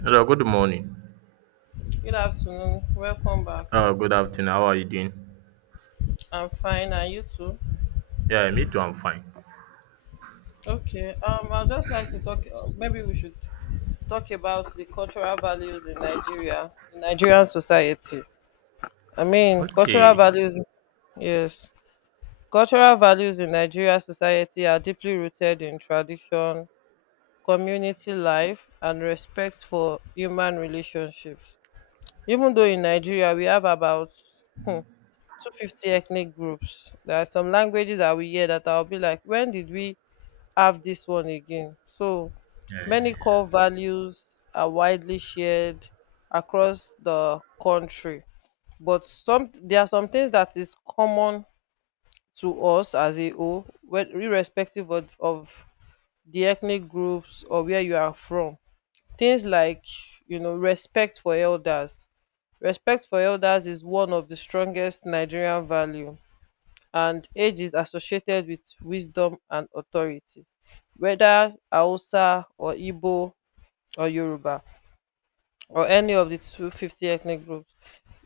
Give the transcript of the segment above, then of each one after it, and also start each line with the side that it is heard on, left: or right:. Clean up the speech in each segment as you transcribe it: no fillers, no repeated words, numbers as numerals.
right: Hello, good morning.
left: Good afternoon. Welcome back.
right: Good afternoon. How are you doing?
left: I'm fine. And you too?
right: Yeah, me too. I'm fine.
left: Okay. I'd just like to talk. Maybe we should talk about the cultural values in Nigeria, in Nigerian society. I mean, cultural
right: Okay.
left: values. Yes, cultural values in Nigeria society are deeply rooted in tradition, community life, and respect for human relationships. Even though in Nigeria we have about 250 ethnic groups. There are some languages that we hear that I'll be like, when did we have this one again? So many core values are widely shared across the country, but some there are some things that is common to us as a whole, irrespective of the ethnic groups or where you are from. Things like respect for elders. Respect for elders is one of the strongest Nigerian value, and age is associated with wisdom and authority, whether hausa or igbo or yoruba or any of the 250 ethnic groups.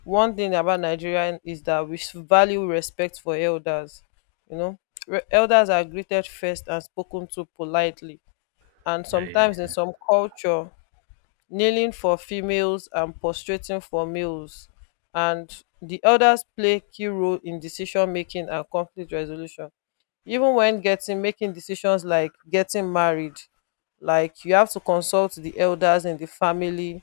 left: One thing about nigeria is that we value respect for elders, you know elders are greeted first and spoken to politely, and
right: Yeah,
left: sometimes
right: yeah.
left: in some culture kneeling for females and prostrating for males. And the elders play key role in decision making and conflict resolution, even when getting making decisions like getting married, like you have to consult the elders in the family.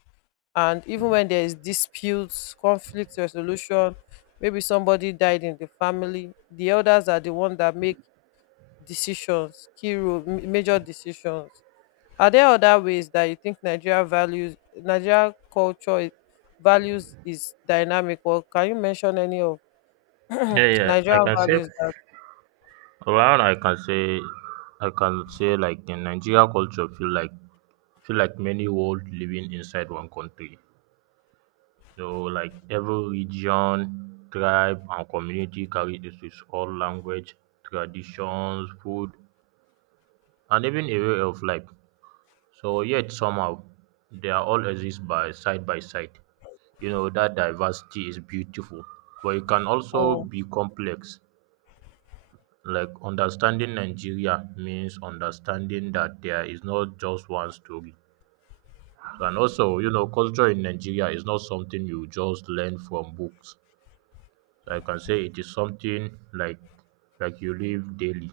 left: And even when there is disputes, conflict resolution, maybe somebody died in the family, the elders are the one that make decisions, key role, major decisions. Are there other ways that you think Nigeria values, Nigeria culture, values is dynamic? Or can you mention any of
right: Yeah, yeah. I
left: Nigeria
right: can say
left: values that?
right: around. I can say like in Nigeria culture feel like many world living inside one country. So like every region, tribe, and community carry its own language, traditions, food, and even a way of life. So yet somehow they are all exist by side by side. That diversity is beautiful, but it can also
left: Oh.
right: be complex. Like understanding Nigeria means understanding that there is not just one story. And also culture in Nigeria is not something you just learn from books. Like I can say it is something like you live daily.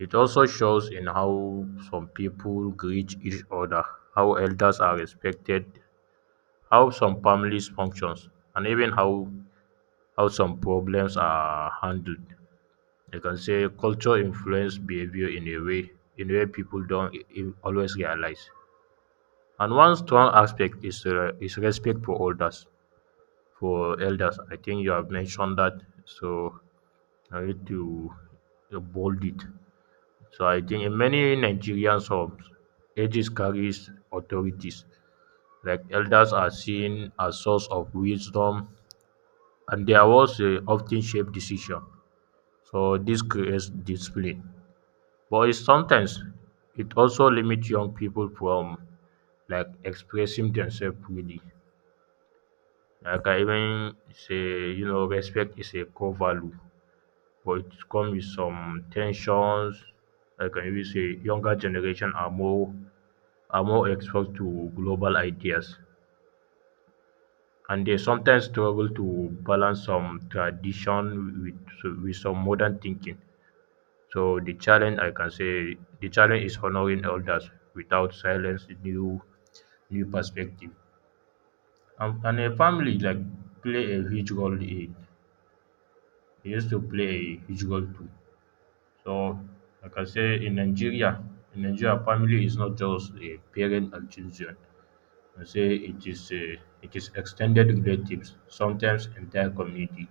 right: It also shows in how some people greet each other, how elders are respected, how some families functions, and even how some problems are handled. You can say culture influence behavior in a way people don't always realize. And one strong aspect is, respect for elders. For elders, I think you have mentioned that, so I need to bold it. So I think in many Nigerian homes, ages carries authorities. Like elders are seen as source of wisdom, and their words often shape decision. So this creates display, but it's sometimes it also limits young people from like expressing themselves freely. Like I even say, respect is a core value, but it comes with some tensions. Like I even say younger generation are more exposed to global ideas, and they sometimes struggle to balance some tradition with some modern thinking. So the challenge, I can say the challenge is honoring elders without silence new perspective. And a family like play a huge role in it, used to play a huge role too. So like I can say in Nigeria family is not just a parent and children. I say it is extended relatives, sometimes entire community.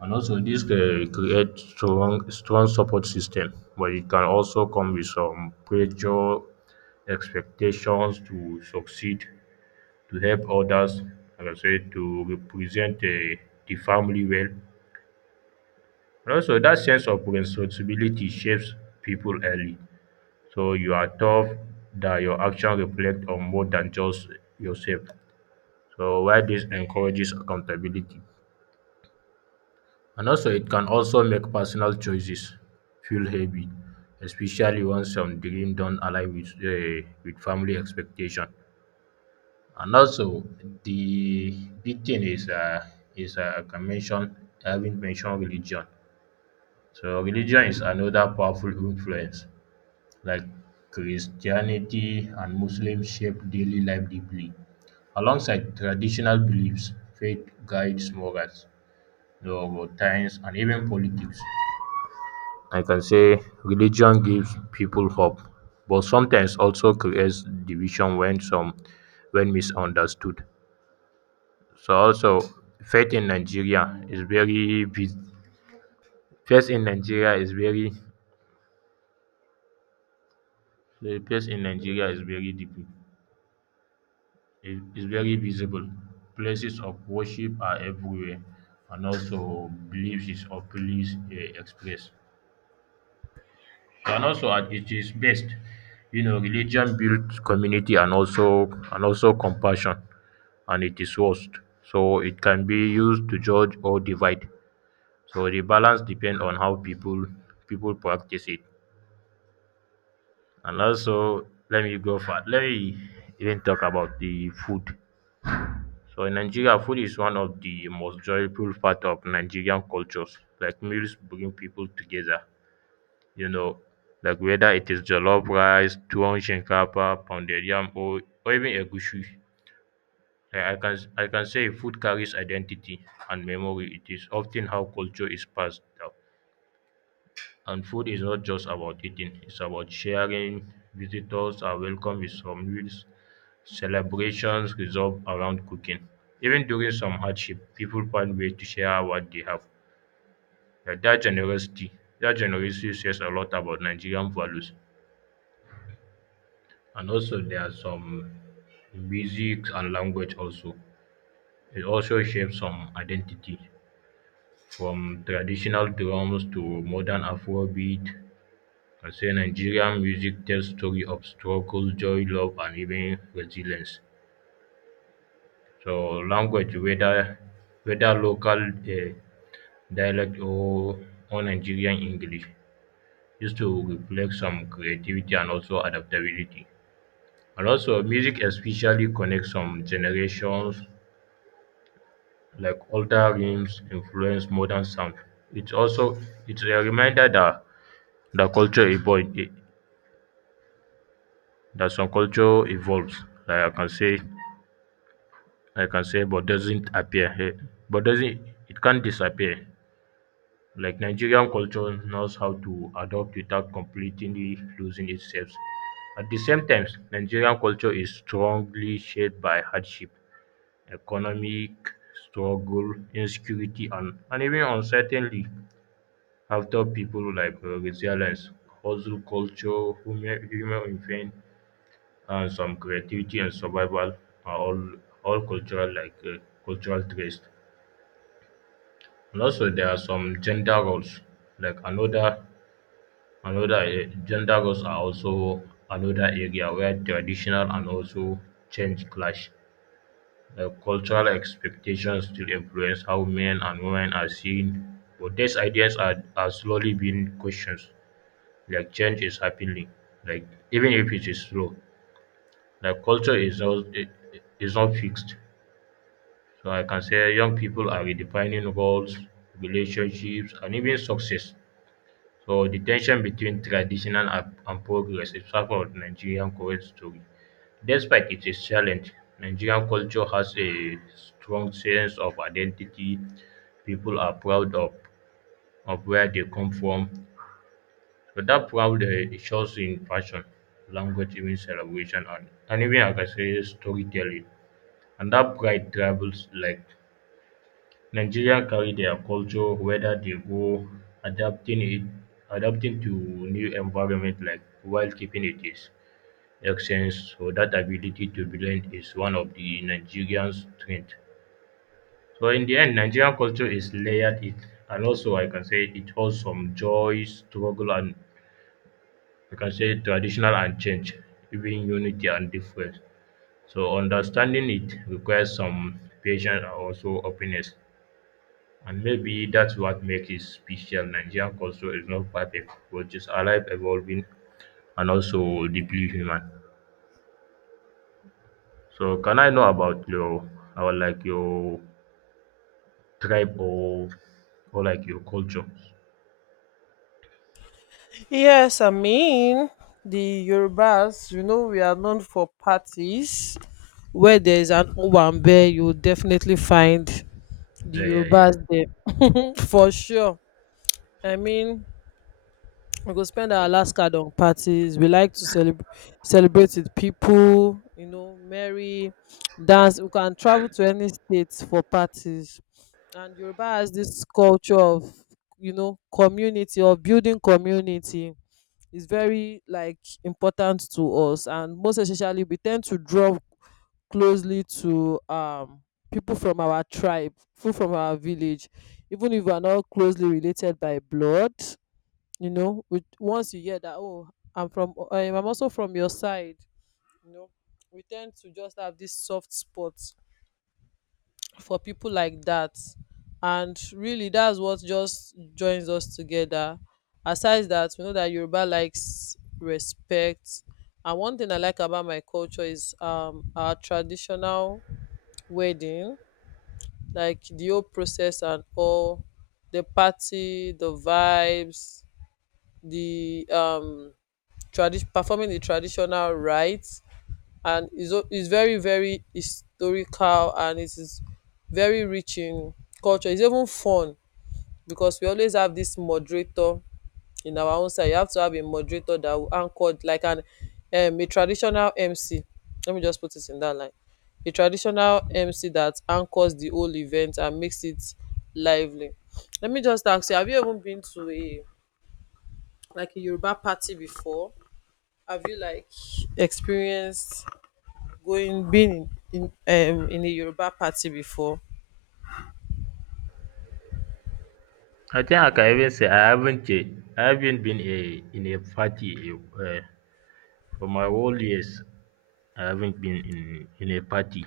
right: And also, this can create strong support system, but it can also come with some pressure, expectations to succeed, to help others, and I say to represent the family well. And also, that sense of responsibility shapes people early. So you are tough that your action reflect on more than just yourself. So why this encourages accountability. And also, it can also make personal choices feel heavy, especially when some dreams don't align with family expectation. And also, the big thing is I can mention, I haven't mentioned religion. So, religion is another powerful influence. Like Christianity and Muslims shape daily life deeply. Alongside traditional beliefs, faith guides morals, the times, and even politics. I can say religion gives people hope, but sometimes also creates division when some when misunderstood. So also faith in Nigeria is very big. Faith in Nigeria is very the faith in Nigeria is very deep. It is very visible. Places of worship are everywhere, and also beliefs is openly expressed. And also at it is best, you know, religion builds community and also compassion. And it is worst. So it can be used to judge or divide. So the balance depends on how people practice it. And also, let me even talk about the food. So in Nigeria, food is one of the most joyful part of Nigerian cultures. Like meals bring people together. You know, like whether it is jollof rice, tuwon shinkafa, pounded yam, or even egusi. I can say food carries identity and memory. It is often how culture is passed down. And food is not just about eating, it's about sharing. Visitors are welcome with some meals. Celebrations resolve around cooking. Even during some hardship, people find ways to share what they have. Yeah, that generosity says a lot about Nigerian values. And also there are some music and language also. It also shapes some identity. From traditional drums to modern Afrobeat, I say Nigerian music tells story of struggle, joy, love, and even resilience. So language, whether local, um, dialect or Nigerian English, used to reflect some creativity and also adaptability. And also music especially connects some generations, like older rhythms influence modern sound. It's also it's a reminder that the culture evolve that some culture evolves. Like I can say, but doesn't appear here, but doesn't it can't disappear. Like Nigerian culture knows how to adapt without completely losing itself. At the same time, Nigerian culture is strongly shaped by hardship, economic struggle, insecurity, and even uncertainty. After people like resilience, hustle culture, human influence, some creativity and survival are all cultural, cultural traits. And also there are some gender roles. Like another another Gender roles are also another area where traditional and also change clash. Cultural expectations still influence how men and women are seen, but these ideas are slowly being questioned. Like change is happening, like even if it is slow. Like culture is not is not fixed. So I can say young people are redefining roles, relationships, and even success. So the tension between traditional and progress is part of Nigerian current story. Despite it is challenge, Nigerian culture has a strong sense of identity. People are proud of where they come from. So that proud, it shows in fashion, language, even celebration, and even like I can say storytelling. And that pride travels, like Nigeria carry their culture whether they go, adapting it adapting to new environment, like while keeping it is essence, so that ability to blend is one of the Nigerians strength. So in the end Nigerian culture is layered it, and also I can say it holds some joy, struggle, and I can say traditional and change, even unity and difference. So understanding it requires some patience and also openness. And maybe that's what makes it special. Nigerian culture is not perfect, but it's alive, evolving, and also deeply human. So, can I know about your tribe, or like your culture?
left: Yes, I mean the Yorubas. You know we are known for parties. Where there is an Owambe, you will definitely find the
right: Yeah, yeah, yeah.
left: Yorubas there. Mm, for sure. I mean, we go spend our last card on parties. We like to celebrate with people, you know, merry, dance. We can travel to any state for parties. And yoruba has this culture of, you know, community or building community. Is very like important to us, and most especially we tend to draw closely to people from our tribe, people from our village, even if we are not closely related by blood. You know, with once you hear that, oh, I'm also from your side, you know, we tend to just have this soft spot for people like that. And really that's what just joins us together. Aside that, we know that yoruba likes respect. And one thing I like about my culture is our traditional wedding, like the whole process and all, the party, the vibes, the performing the traditional rites. And is very very historical, and it is very rich in culture. It's even fun because we always have this moderator in our own side. You have to have a moderator that will anchor like an a traditional MC. Let me just put it in that line. A traditional MC that anchors the whole event and makes it lively. Let me just ask you, have you ever been to a like a Yoruba party before? Have you like experienced going being in in a Yoruba party before?
right: I think I can even say I haven't been a in a party for my whole years. I haven't been in a party.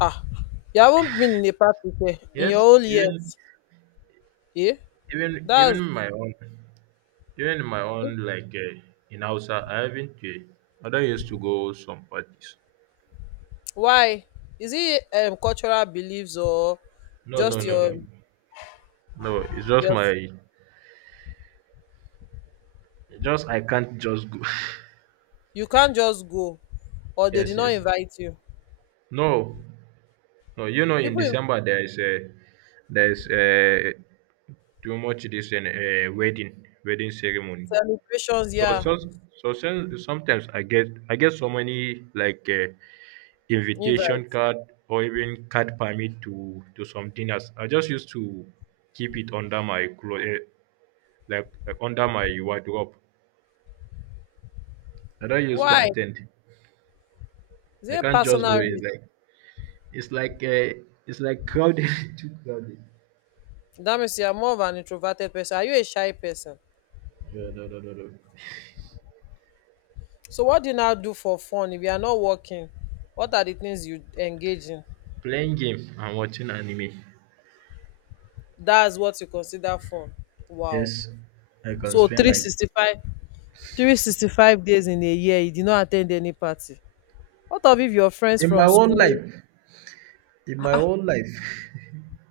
left: Ah, you haven't been in a party in your
right: Yes,
left: whole years. Eh?
right: even
left: That's
right: my own. Even in my own, like, in Hausa, I haven't. I don't used to go some parties.
left: why. Is it cultural beliefs or
right: No, no,
left: just
right: no, no,
left: your
right: no. It's just
left: your
right: my, just I can't just go.
left: you can't just go, or they
right: Yes,
left: did not
right: yes.
left: invite you?
right: No, no. You know, in
left: People in
right: December there there is a too much this and a wedding ceremony.
left: celebrations,
right: So,
left: yeah,
right: so, Sometimes I get so many, like. Invitation
left: invite.
right: card or even card permit to some dinners. I just used to keep it under my clothes, like under my wardrobe. I don't used to
left: Why?
right: attend.
left: Is
right: I
left: it a
right: can't just go
left: personal reason?
right: in, like it's like uh, it's like crowded, too crowded.
left: That means you are more of an introverted person. Are you a shy person?
right: Yeah, no, no, no, no.
left: So what do you now do for fun if you are not working? What are the things you engage in?
right: Playing game and watching anime.
left: That's what you consider fun. Wow.
right: Yes, I can
left: So
right: spend
left: three
right: like,
left: sixty five three sixty five days in a year you did not at ten d any party. What of if your friends
right: in my
left: from
right: own
left: school,
right: life. In
left: ah
right: my
left: ah,
right: own life,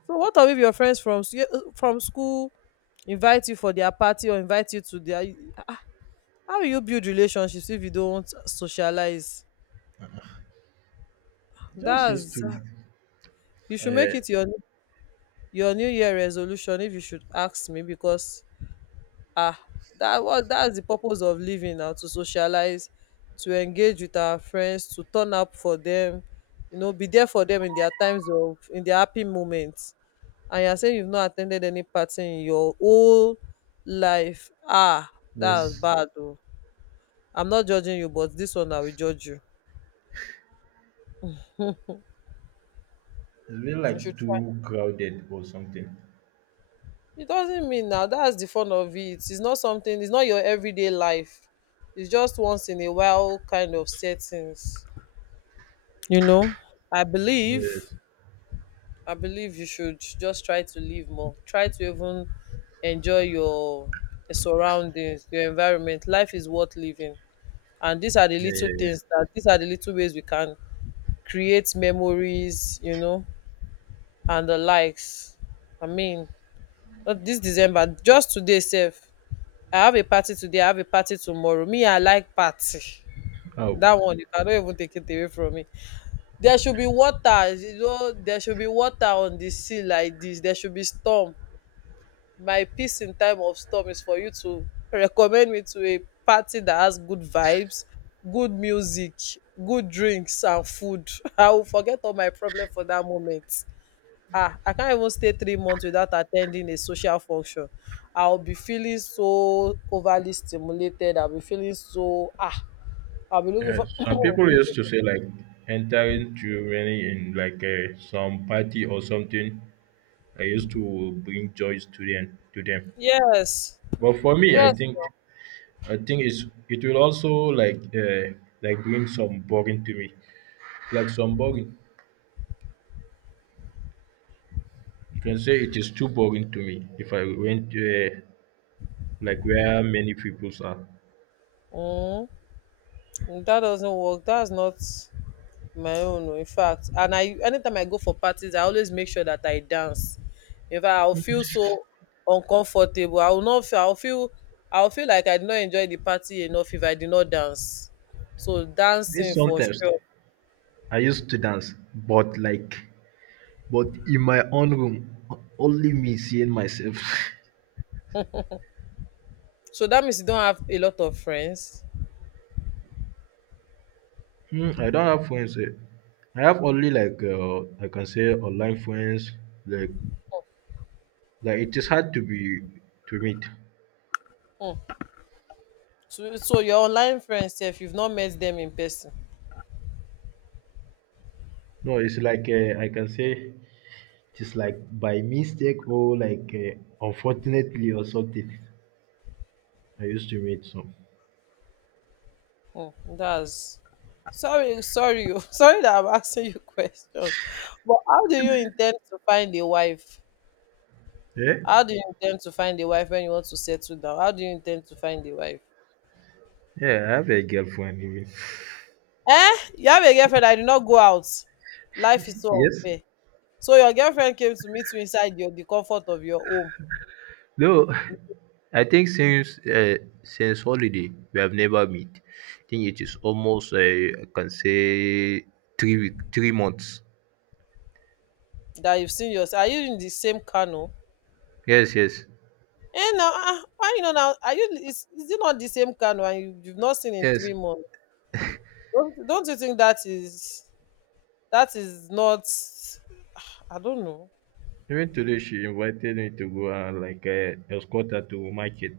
left: so what of if your friends from from school invite you for their party or invite you to their, ah ah, how will you build relationships if you don't socialize?
right: just used
left: That's,
right: to.
left: you should
right: Uh,
left: make it your new year resolution if you should ask me. Because, ah, that's the purpose of living now, to socialize, to engage with our friends, to turn up for them, you know, be there for them in their times of, in their happy moments. And you're saying you've not attended any party in your whole life. Ah,
right: yes,
left: that's
right: it's
left: bad though. I'm not judging you, but this one I will judge you.
right: been
left: You
right: like
left: should
right: too
left: try.
right: crowded or something.
left: It doesn't mean now. That's the fun of it. It's not something. It's not your everyday life. It's just once in a while kind of settings. You know, i believe
right: Yes.
left: I believe you should just try to live more, try to even enjoy your surroundings, your environment. Life is worth living, and these are the
right: Yeah,
left: little
right: yeah, yeah.
left: things that, these are the little ways we can create memories, you know, and the likes. I mean, not this december, just today safe. I have a party today, I have a party tomorrow. Me, I like party.
right: Oh,
left: That one you cannot even take it away from me. There should be water, you know, there should be water on the sea like this. There should be storm. My peace in time of storm is for you to recommend me to a party that has good vibes, good music, good drinks and food. I will forget all my problem for that moment. Ah, I can't even stay 3 months without attending a social function. I'll be feeling so overly stimulated. I'll be feeling so ah. I'll be looking
right: yeah.
left: for
right: Some people
left: looking.
right: used to say like entering too many in, like, some party or something. I used to bring joys to them.
left: Yes.
right: But for me,
left: Yes.
right: I think it will also like, like bring some boring to me. Like some boring. You can say it is too boring to me if I went, like where many peoples are.
left: Mm, that doesn't work. That's not my own. Oh, In fact, and i anytime I go for parties, I always make sure that I dance. In fact, I'll feel so uncomfortable. I will not. I'll feel. I'll feel like I did not enjoy the party enough if I did not dance. So
right: This
left: dancing for
right: sometimes
left: sure.
right: I used to dance, but in my own room, only me seeing myself.
left: So that means you don't have a lot of friends.
right: Hmm, I don't have friends. Eh. I have only like, I can say online friends. Like like it is hard to be to meet.
left: Mm. So your online friends, if you've not met them in person.
right: No, it's like, I can say it's like by mistake or like, unfortunately or something. I used to meet some.
left: Mm, that's, sorry, sorry, sorry that I'm asking you question. But how do you intend to find a wife?
right: Yeah,
left: How do you intend to find a wife when you want to settle down? How do you intend to find a wife?
right: yeah. I have a girlfriend even.
left: Eh? You have a girlfriend that did not go out. Life is so
right: Yes.
left: unfair. So your girlfriend came to meet you inside your the comfort of your home
right: No, I think since holiday we have never meet. I think it is almost, I can say 3 week, 3 months.
left: that you've seen yourself. Are you in the same canoe?
right: Yes, yes,
left: Eh now, ah, why you know now? Are you, is it not the same canoe and you've not seen in
right: yes.
left: 3 months? Don't you think that is, that is not, I don't know.
right: Even today, she invited me to go and like, escort her to market.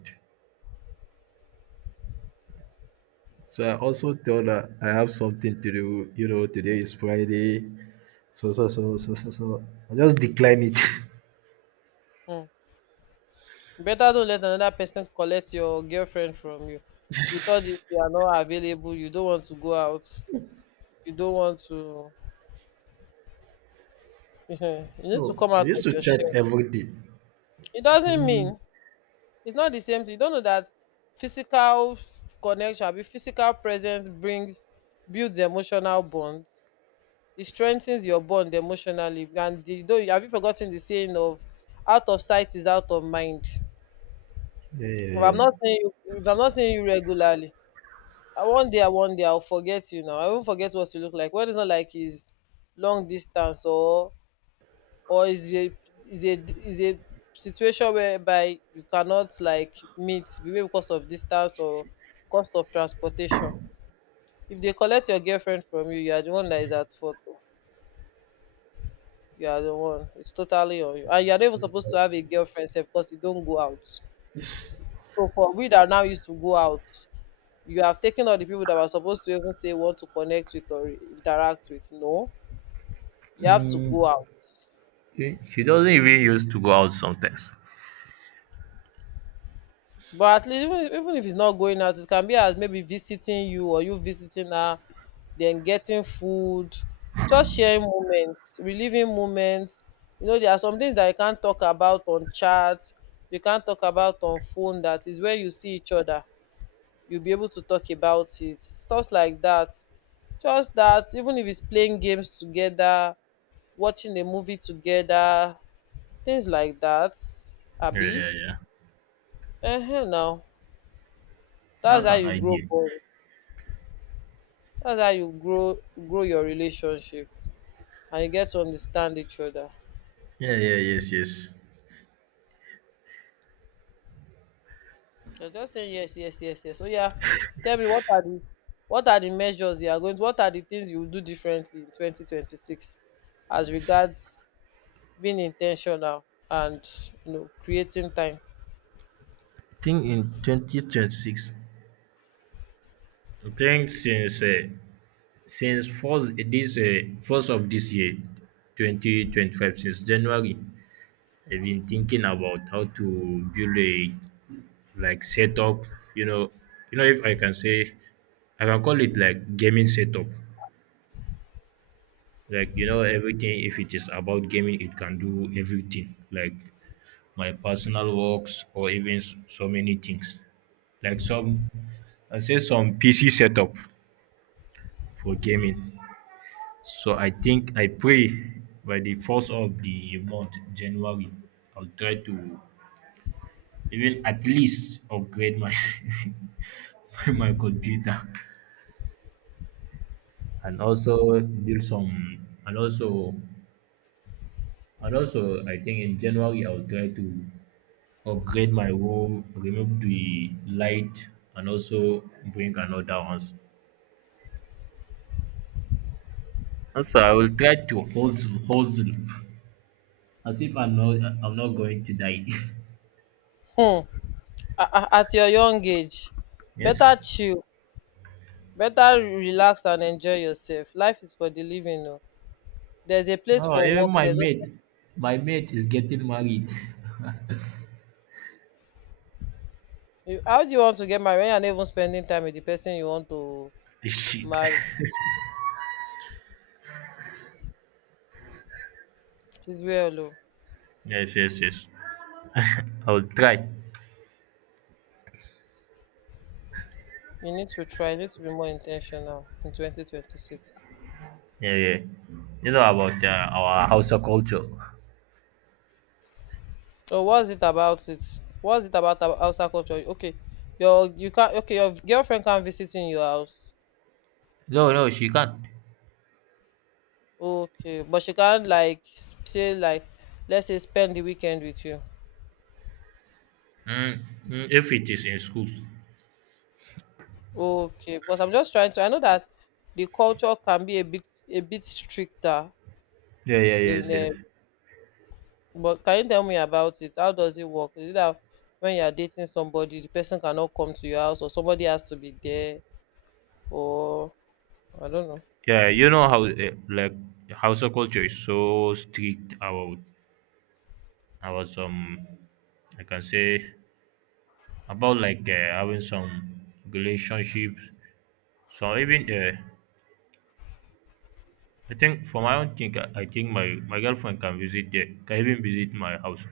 right: So I also told her I have something to do. You know, today is Friday. So. I just decline it.
left: Mm. Better don't let another person collect your girlfriend from you with all this. You are not available, you don't want to go out, you don't want to. You
right: So
left: need to come
right: we
left: out
right: used
left: of
right: to
left: your
right: chat
left: shell.
right: every day.
left: It
right: I
left: doesn't
right: think,
left: mean. It's not the same thing. You don't know that physical connection, abi physical presence, brings builds emotional bonds. It strengthens your bond emotionally. And the, though, have you forgotten the saying of, out of sight is out of mind?
right: yeah, yeah,
left: If I'm
right: yeah.
left: not seeing you, if I'm not seeing you regularly, I one day I'll forget you. Now I won't forget what you look like. When it's not like it's long distance or, or is a is a is a situation whereby you cannot like meet, maybe because of distance or cost of transportation. If they collect your girlfriend from you, you are the one that is at fault. Oh. You are the one. It's totally on you, and you are not even supposed to have a girlfriend sef, because you don't go out. So for we that are now used to go out, you have taken all the people that were supposed to even say want to connect with or interact with. No, you have to go
right: Mm,
left: out.
right: she doesn't even used to go out sometimes.
left: But at least even, even if it's not going out, it can be as maybe visiting you or you visiting her, then getting food, just sharing moments, reliving moments. You know, there are some things that you can't talk about on chat, you can't talk about on phone. That is when you see each other, you'll be able to talk about it. Stuff like that. Just that, even if it's playing games together, watching a movie together, things like that.
right: Yeah,
left: Abi?
right: yeah, yeah.
left: Ehen now. That's
right: That's
left: how
right: an
left: you grow
right: idea.
left: bond. That's how you grow grow your relationship, and you get to understand each other.
right: Yeah, yeah, yes, yes.
left: You're just saying yes, yes, yes, yes. So yeah, tell me what are the, what are the measures you are going to, what are the things you will do differently in 2026, as regards being intentional and, you know, creating time.
right: think in 2026. I think since first this first of this year, 2025, since January, I've been thinking about how to build a like setup. You know, you know, if I can say, I can call it like gaming setup. Like you know everything. If it is about gaming, it can do everything. Like my personal works or even so many things like some I say some PC setup for gaming. So I think I pray by the first of the month, January, I'll try to even at least upgrade my my computer and also build some and also I think in January I'll try to upgrade my room, remove the light and also bring another ones. Also, I will try to hustle, as if I'm not going to die.
left: Hmm. At your young age,
right: yes.
left: better chill, better relax and enjoy yourself. Life is for the living, o, there's a place
right: No,
left: for
right: even
left: work, there's also,
right: my mate is getting married.
left: you- how do you want to get married when you're not even spending time with the person you want to
right: Shit.
left: marry? It's well, o,
right: Yes, yes, yes. I will try.
left: you need to try, you need to be more intentional in 2026.
right: Yeah, yeah. You know about our Hausa culture.
left: So what's it about it? What's it about, outside culture? Okay, your, you can't, okay, your girlfriend can't visit in your house.
right: No, no, she can't.
left: Okay, but she can't like say like, let's say, spend the weekend with you.
right: Mm, if it is in school.
left: Okay, because I'm just trying to. I know that the culture can be a bit, a bit stricter
right: Yeah, yeah, yes,
left: in.
right: yes.
left: But can you tell me about it? How does it work? Is it that when you are dating somebody, the person cannot come to your house, or somebody has to be there, or I don't know.
right: Yeah, you know how like Hausa culture is so strict about some I can say about like having some relationships. So even I think for my own thing, I think my girlfriend can visit there, can even visit my house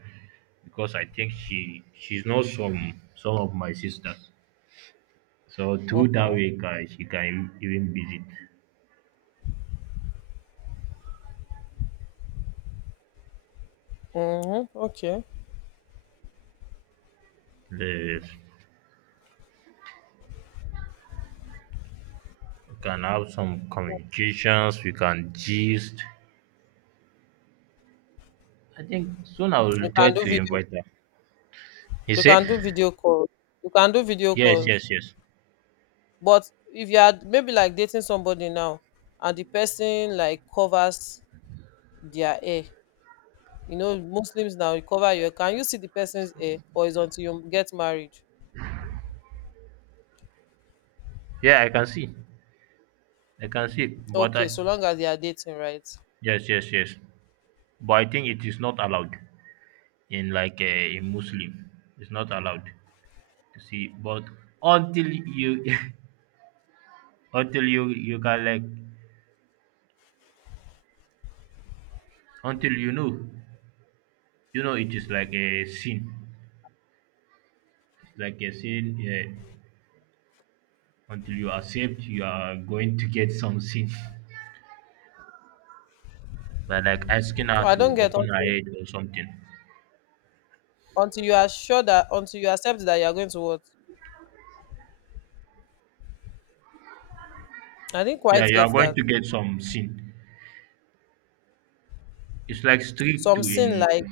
right: because I think she's not some of my sisters. So through that
left: Mm-hmm.
right: way, can, she can even visit.
left: Mm-hmm. Okay.
right: The, we can have some communications. We can gist. I think soon I will
left: You
right: try
left: can do
right: to
left: video.
right: invite her. You
left: You
right: see?
left: can do video calls. You can do video
right: Yes,
left: calls.
right: yes, yes.
left: But if you are maybe like dating somebody now, and the person like covers their hair. You know, Muslims, now you cover your, can you see the person's hair or is until you get married?
right: Yeah, I can see. I can see. But
left: Okay,
right: I
left: so long as they are dating, right?
right: yes, yes, yes. But I think it is not allowed in like in Muslim. It's not allowed to see. But until you until you can like until you know it is like a sin. It's like a sin. Until you accept, you are going to get some sin by like asking
left: So
right: her
left: I
right: to
left: don't get
right: open her
left: until
right: head or something.
left: until you are sure that, until you accept that you are going to what? I didn't
right: Yeah,
left: quite
right: you are
left: get
right: going
left: that.
right: to get some sin. It's like strict
left: Some
right: to
left: sin
right: in.
left: like,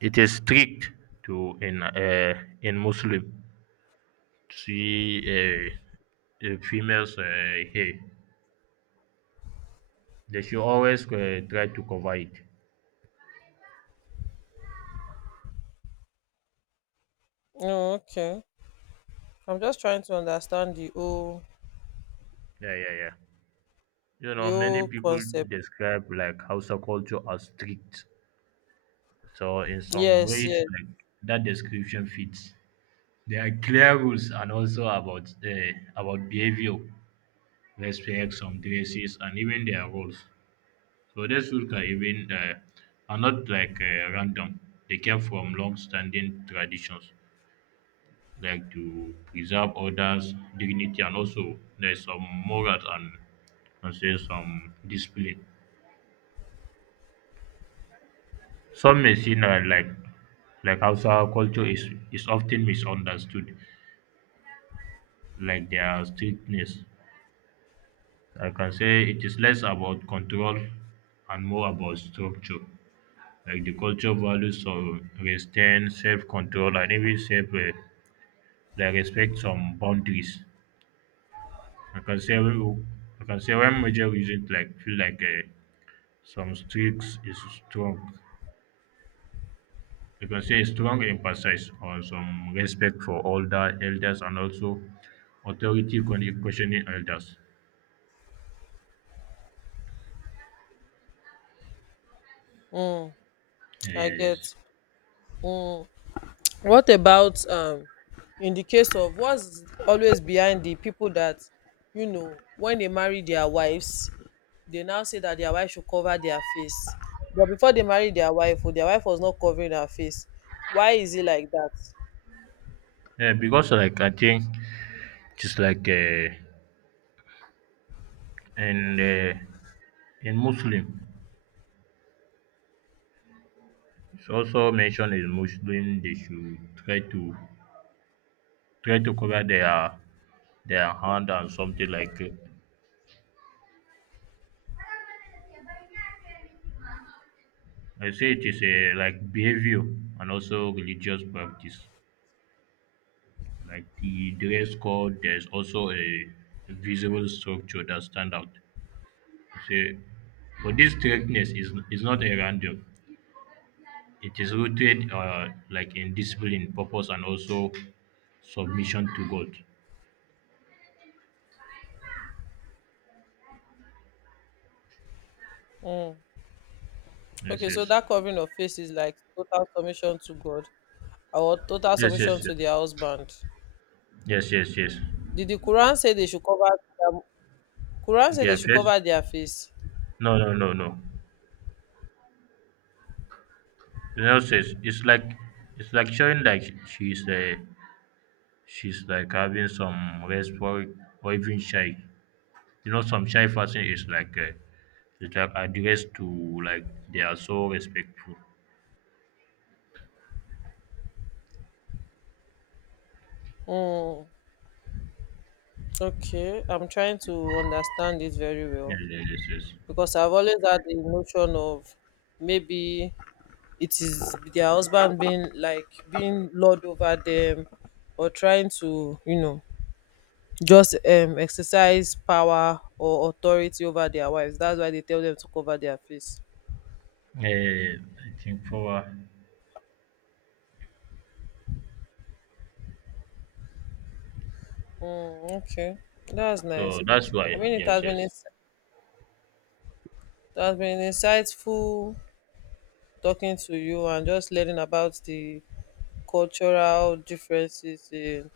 right: It is strict to in Muslim. See a female's hair, they should always try to cover it.
left: oh, okay. I'm just trying to understand the whole,
right: Yeah, yeah, yeah. You
left: the
right: know, many
left: whole
right: people
left: concept.
right: describe like Hausa culture as strict. So in some
left: Yes,
right: ways,
left: yes.
right: like that description fits. There are clear rules and also about behavior, respect, some dresses, and even their roles. So these rules are even are not like random. They came from long-standing traditions, like to preserve others' dignity and also there's some morals and say some discipline. Some may see that like Hausa culture is often misunderstood, like their strictness. I can say it is less about control and more about structure. Like the culture values so restraint, self-control, and even self like respect some boundaries. I can say one major reason like feel like some streaks is strong. You can say strong emphasis on some respect for older elders and also authority questioning elders.
left: Mm,
right: Yeah,
left: I
right: yeah,
left: get.
right: yes.
left: Mm. What about in the case of what's always behind the people that, you know, when they marry their wives, they now say that their wife should cover their face, but before they marry their wife, oh, their wife was not covering her face. Why is it like that?
right: Yeah, because like I think just like in uh, in Muslim, it's also mentioned in Muslim they should try to try to cover their hand and something like I say it is a like behavior and also religious practice. Like the dress code, there's also a visible structure that stand out. Say, but this strictness is not a random. It is rooted like in discipline, purpose, and also submission to God.
left: Mm.
right: Yes,
left: Okay, so
right: yes,
left: that covering of face is like total submission to god or total
right: yes, yes,
left: submission
right: yes,
left: to their husband?
right: yes, yes, yes.
left: Did the quran say they should cover their, quran say they
right: Their
left: should
right: face?
left: cover their face?
right: No, no, no, no. You know, says it's like showing like she's like having some rest for or even shy. You know, some shy person is like that have adheres to like they are so respectful.
left: Mm. Okay, I'm trying to understand it very
right: Yes,
left: well
right: yes, yes, yes.
left: because I've always had the notion of maybe it is their husband being like being lord over them, or trying to, you know, just exercise power or authority over their wives. That's why they tell them to cover their face.
right: Eh, I think for
left: Mm, okay, that's
right: so
left: nice.
right: that's
left: I
right: why
left: mean,
right: yes, yes.
left: it has been insightful talking to you and just learning about the cultural differences in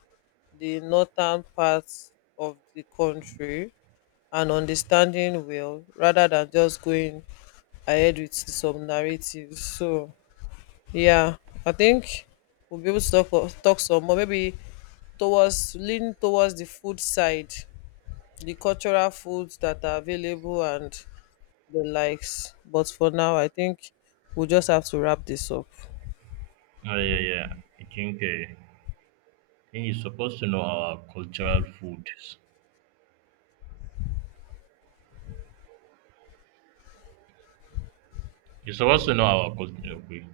left: the northern parts of the country, and understanding well rather than just going ahead with some narratives. So yeah, I think we'll be able to talk some more, maybe towards, lean towards the food side, the cultural foods that are available and the likes. But for now I think we'll just have to wrap this up.
right: Yeah, yeah. I think you're supposed to know our cultural foods. You're supposed to know our culture. Okay.